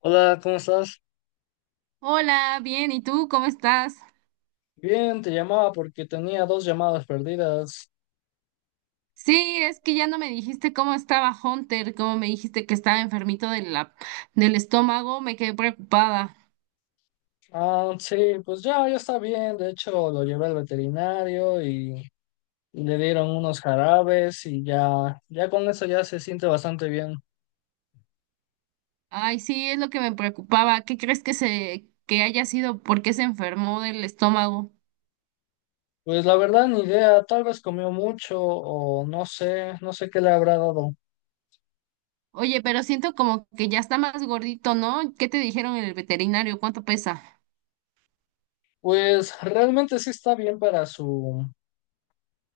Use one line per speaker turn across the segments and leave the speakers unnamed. Hola, ¿cómo estás?
Hola, bien, ¿y tú cómo estás?
Bien, te llamaba porque tenía 2 llamadas perdidas.
Sí, es que ya no me dijiste cómo estaba Hunter, como me dijiste que estaba enfermito de del estómago, me quedé preocupada.
Ah, sí, pues ya, ya está bien. De hecho, lo llevé al veterinario y le dieron unos jarabes y ya, ya con eso ya se siente bastante bien.
Ay, sí, es lo que me preocupaba. ¿Qué crees que haya sido? ¿Por qué se enfermó del estómago?
Pues la verdad, ni idea, tal vez comió mucho o no sé qué le habrá dado.
Oye, pero siento como que ya está más gordito, ¿no? ¿Qué te dijeron en el veterinario? ¿Cuánto pesa?
Pues realmente sí está bien para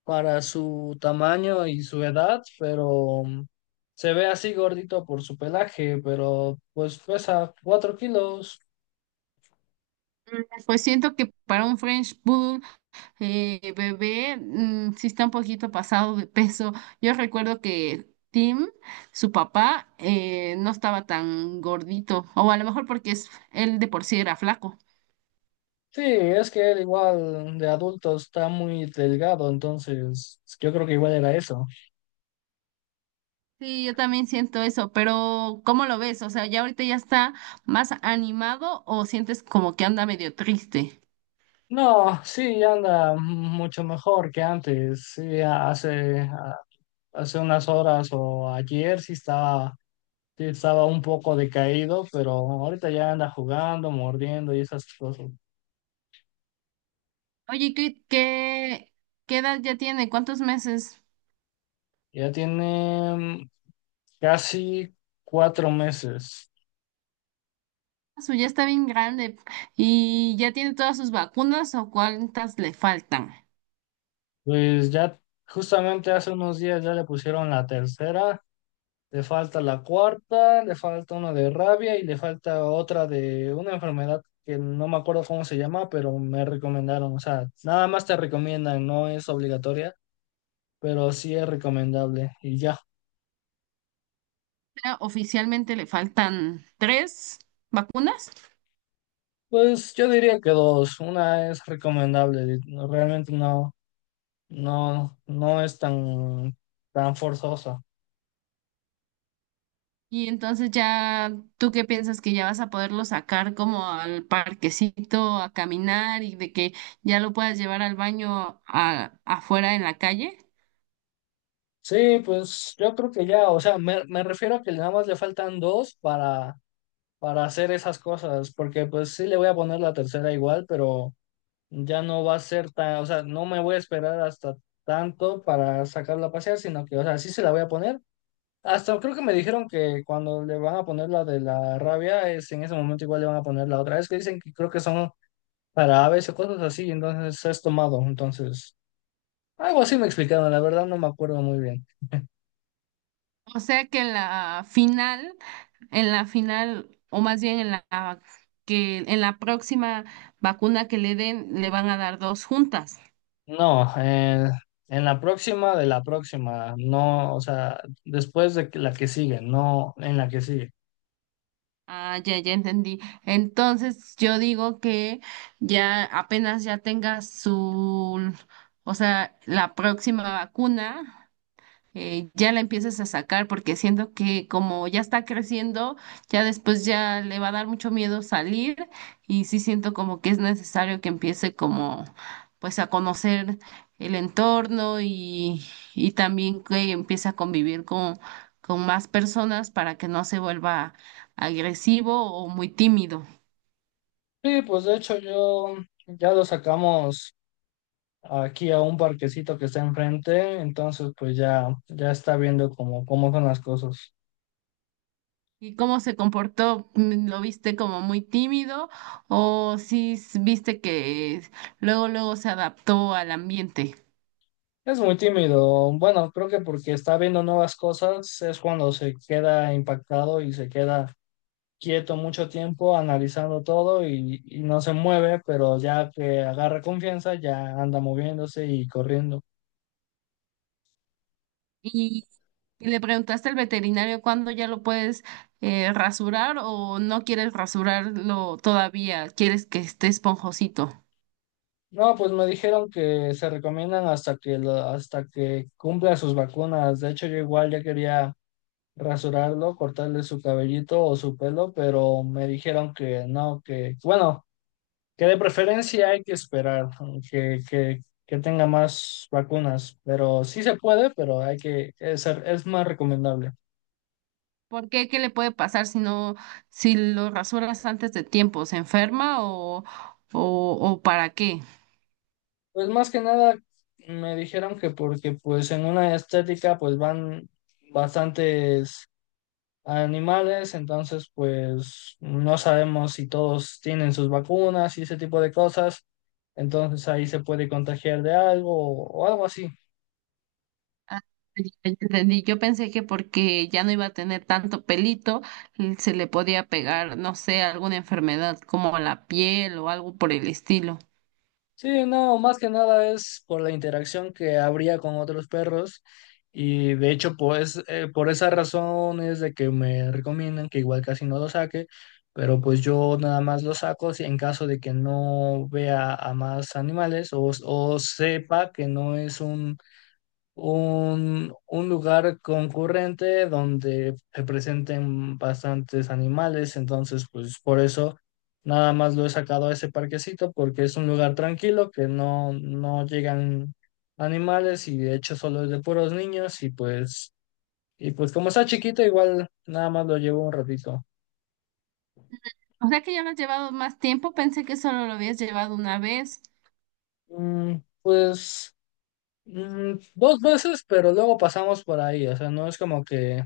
para su tamaño y su edad, pero se ve así gordito por su pelaje, pero pues pesa 4 kilos.
Pues siento que para un French Poodle bebé, sí está un poquito pasado de peso. Yo recuerdo que Tim, su papá, no estaba tan gordito, o a lo mejor él de por sí era flaco.
Sí, es que él igual de adulto está muy delgado, entonces yo creo que igual era eso.
Sí, yo también siento eso, pero ¿cómo lo ves? O sea, ¿ya ahorita ya está más animado o sientes como que anda medio triste?
No, sí, anda mucho mejor que antes. Sí, hace unas horas o ayer sí estaba un poco decaído, pero ahorita ya anda jugando, mordiendo y esas cosas.
Oye, ¿qué edad ya tiene? ¿Cuántos meses?
Ya tiene casi 4 meses.
Ah, su ya está bien grande y ya tiene todas sus vacunas o cuántas le faltan.
Pues ya justamente hace unos días ya le pusieron la tercera, le falta la cuarta, le falta una de rabia y le falta otra de una enfermedad que no me acuerdo cómo se llama, pero me recomendaron. O sea, nada más te recomiendan, no es obligatoria, pero sí es recomendable. Y ya,
Ya oficialmente le faltan tres vacunas.
pues yo diría que dos. Una es recomendable, realmente no. No, no es tan forzosa.
Y entonces ya, ¿tú qué piensas que ya vas a poderlo sacar como al parquecito a caminar y de que ya lo puedas llevar al baño afuera en la calle?
Sí, pues yo creo que ya, o sea, me refiero a que nada más le faltan dos para hacer esas cosas, porque pues sí le voy a poner la tercera igual, pero ya no va a ser tan, o sea, no me voy a esperar hasta tanto para sacarla a pasear, sino que, o sea, sí se la voy a poner. Hasta creo que me dijeron que cuando le van a poner la de la rabia, es en ese momento igual le van a poner la otra. Es que dicen que creo que son para aves o cosas así, entonces es tomado, entonces. Algo así me explicaron, la verdad no me acuerdo muy bien.
O sea que en la final, o más bien en la que en la próxima vacuna que le den, le van a dar dos juntas.
No, en la próxima de la próxima, no, o sea, la que sigue, no en la que sigue.
Ah, ya, ya entendí. Entonces, yo digo que ya apenas ya tenga su, o sea, la próxima vacuna, ya la empiezas a sacar, porque siento que como ya está creciendo, ya después ya le va a dar mucho miedo salir y sí siento como que es necesario que empiece como pues a conocer el entorno y también que empiece a convivir con más personas para que no se vuelva agresivo o muy tímido.
Sí, pues de hecho yo ya lo sacamos aquí a un parquecito que está enfrente, entonces pues ya, ya está viendo cómo son las cosas.
¿Y cómo se comportó? Mm. ¿Lo viste como muy tímido o viste que luego luego se adaptó al ambiente?
Es muy tímido, bueno, creo que porque está viendo nuevas cosas es cuando se queda impactado y se queda quieto mucho tiempo analizando todo y no se mueve, pero ya que agarra confianza ya anda moviéndose y corriendo.
¿Y, y le preguntaste al veterinario cuándo ya lo puedes, rasurar o no quieres rasurarlo todavía? ¿Quieres que esté esponjosito?
No, pues me dijeron que se recomiendan hasta que cumpla sus vacunas. De hecho, yo igual ya quería rasurarlo, cortarle su cabellito o su pelo, pero me dijeron que no, que bueno, que de preferencia hay que esperar que tenga más vacunas, pero sí se puede, pero hay que es más recomendable.
¿Por qué? ¿Qué le puede pasar si lo rasuras antes de tiempo? ¿Se enferma o para qué?
Pues más que nada me dijeron que porque pues en una estética pues van bastantes animales, entonces pues no sabemos si todos tienen sus vacunas y ese tipo de cosas, entonces ahí se puede contagiar de algo algo así.
Ah, ya ya entendí. Yo pensé que porque ya no iba a tener tanto pelito, se le podía pegar, no sé, alguna enfermedad como la piel o algo por el estilo.
Sí, no, más que nada es por la interacción que habría con otros perros y de hecho pues por esa razón es de que me recomiendan que igual casi no lo saque, pero pues yo nada más lo saco si en caso de que no vea a más animales o sepa que no es un lugar concurrente donde se presenten bastantes animales, entonces pues por eso nada más lo he sacado a ese parquecito porque es un lugar tranquilo que no, no llegan animales y de hecho solo es de puros niños y pues como está chiquito igual nada más lo llevo un ratito.
O sea que ya lo has llevado más tiempo, pensé que solo lo habías llevado una vez.
Mm, pues 2 veces, pero luego pasamos por ahí, o sea, no es como que...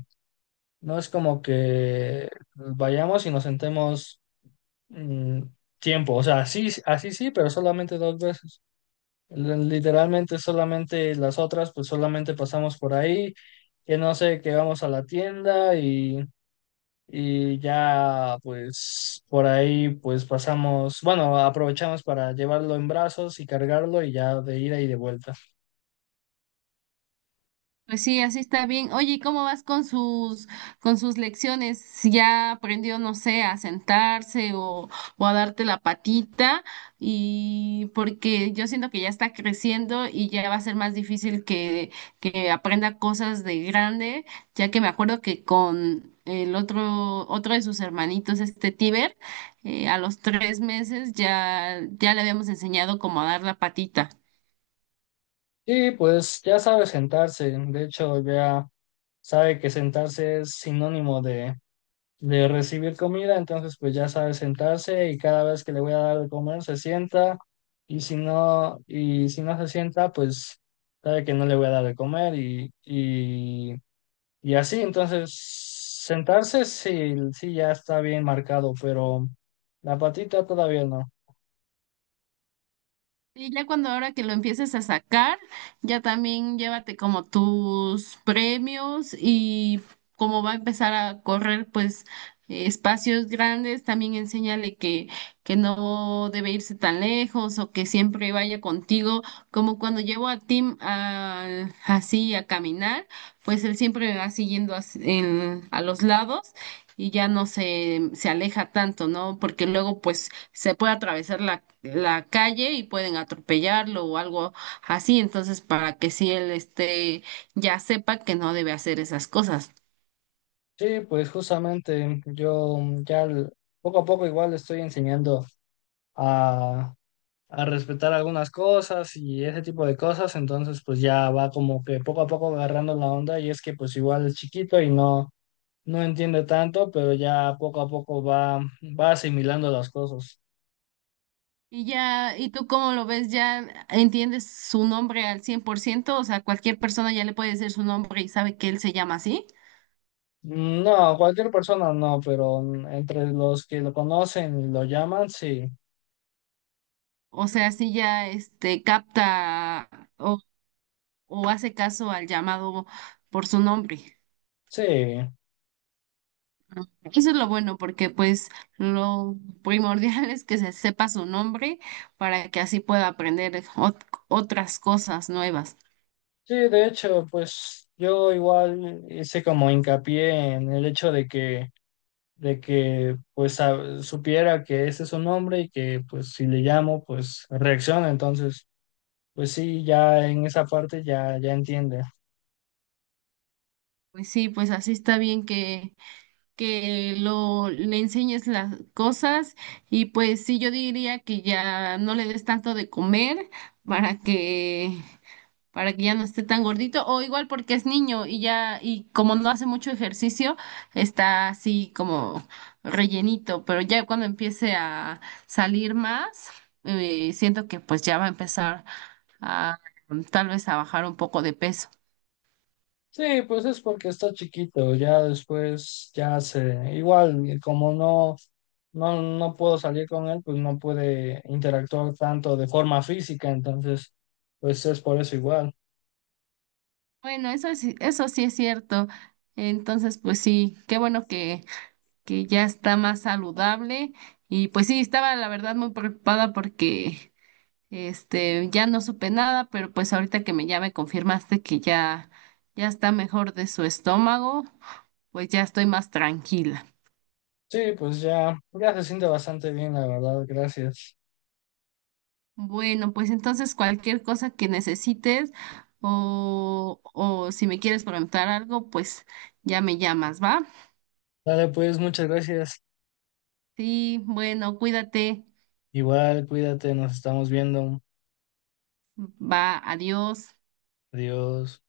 No es como que vayamos y nos sentemos mm, tiempo. O sea, así, así sí, pero solamente 2 veces. Literalmente solamente las otras, pues solamente pasamos por ahí, que no sé, que vamos a la tienda y ya, pues por ahí, pues pasamos, bueno, aprovechamos para llevarlo en brazos y cargarlo y ya de ida y de vuelta.
Pues sí, así está bien. Oye, ¿y cómo vas con sus, con sus lecciones? Si ya aprendió, no sé, a sentarse o a darte la patita, y porque yo siento que ya está creciendo y ya va a ser más difícil que aprenda cosas de grande, ya que me acuerdo que con otro de sus hermanitos, este Tiber, a los 3 meses ya le habíamos enseñado cómo a dar la patita.
Y pues ya sabe sentarse, de hecho ya sabe que sentarse es sinónimo de recibir comida, entonces pues ya sabe sentarse y cada vez que le voy a dar de comer se sienta y si no se sienta, pues sabe que no le voy a dar de comer y así, entonces sentarse sí, sí ya está bien marcado, pero la patita todavía no.
Y ya cuando ahora que lo empieces a sacar, ya también llévate como tus premios y como va a empezar a correr pues, espacios grandes, también enséñale que no debe irse tan lejos o que siempre vaya contigo, como cuando llevo a Tim así a caminar, pues él siempre me va siguiendo a los lados y ya no se aleja tanto, ¿no? Porque luego pues se puede atravesar la calle y pueden atropellarlo o algo así, entonces para que si él esté, ya sepa que no debe hacer esas cosas.
Sí, pues justamente yo ya l- poco a poco igual le estoy enseñando a a respetar algunas cosas y ese tipo de cosas, entonces pues ya va como que poco a poco agarrando la onda y es que pues igual es chiquito y no, no entiende tanto, pero ya poco a poco va asimilando las cosas.
Y ya, ¿y tú cómo lo ves? ¿Ya entiendes su nombre al 100%? O sea, cualquier persona ya le puede decir su nombre y sabe que él se llama así.
No, cualquier persona no, pero entre los que lo conocen y lo llaman, sí,
O sea, si ya este capta o, o hace caso al llamado por su nombre.
sí,
Eso es lo bueno, porque pues lo primordial es que se sepa su nombre para que así pueda aprender otras cosas nuevas.
sí, de hecho, pues yo igual hice como hincapié en el hecho de que pues supiera que ese es su nombre y que pues si le llamo pues reacciona, entonces pues sí, ya en esa parte ya, ya entiende.
Pues sí, pues así está bien que lo le enseñes las cosas y pues sí, yo diría que ya no le des tanto de comer para que, para que ya no esté tan gordito, o igual porque es niño y ya, y como no hace mucho ejercicio, está así como rellenito, pero ya cuando empiece a salir más, siento que pues ya va a empezar a tal vez a bajar un poco de peso.
Sí, pues es porque está chiquito, ya después ya se, igual como no, no, no puedo salir con él, pues no puede interactuar tanto de forma física, entonces pues es por eso igual.
Bueno, eso sí es cierto. Entonces, pues sí, qué bueno que ya está más saludable. Y pues sí, estaba la verdad muy preocupada porque este, ya no supe nada, pero pues ahorita que me ya me confirmaste que ya ya está mejor de su estómago, pues ya estoy más tranquila.
Sí, pues ya, ya se siente bastante bien, la verdad, gracias.
Bueno, pues entonces cualquier cosa que necesites o si me quieres preguntar algo, pues ya me llamas, ¿va?
Dale, pues muchas gracias.
Sí, bueno, cuídate.
Igual, cuídate, nos estamos viendo.
Va, adiós.
Adiós.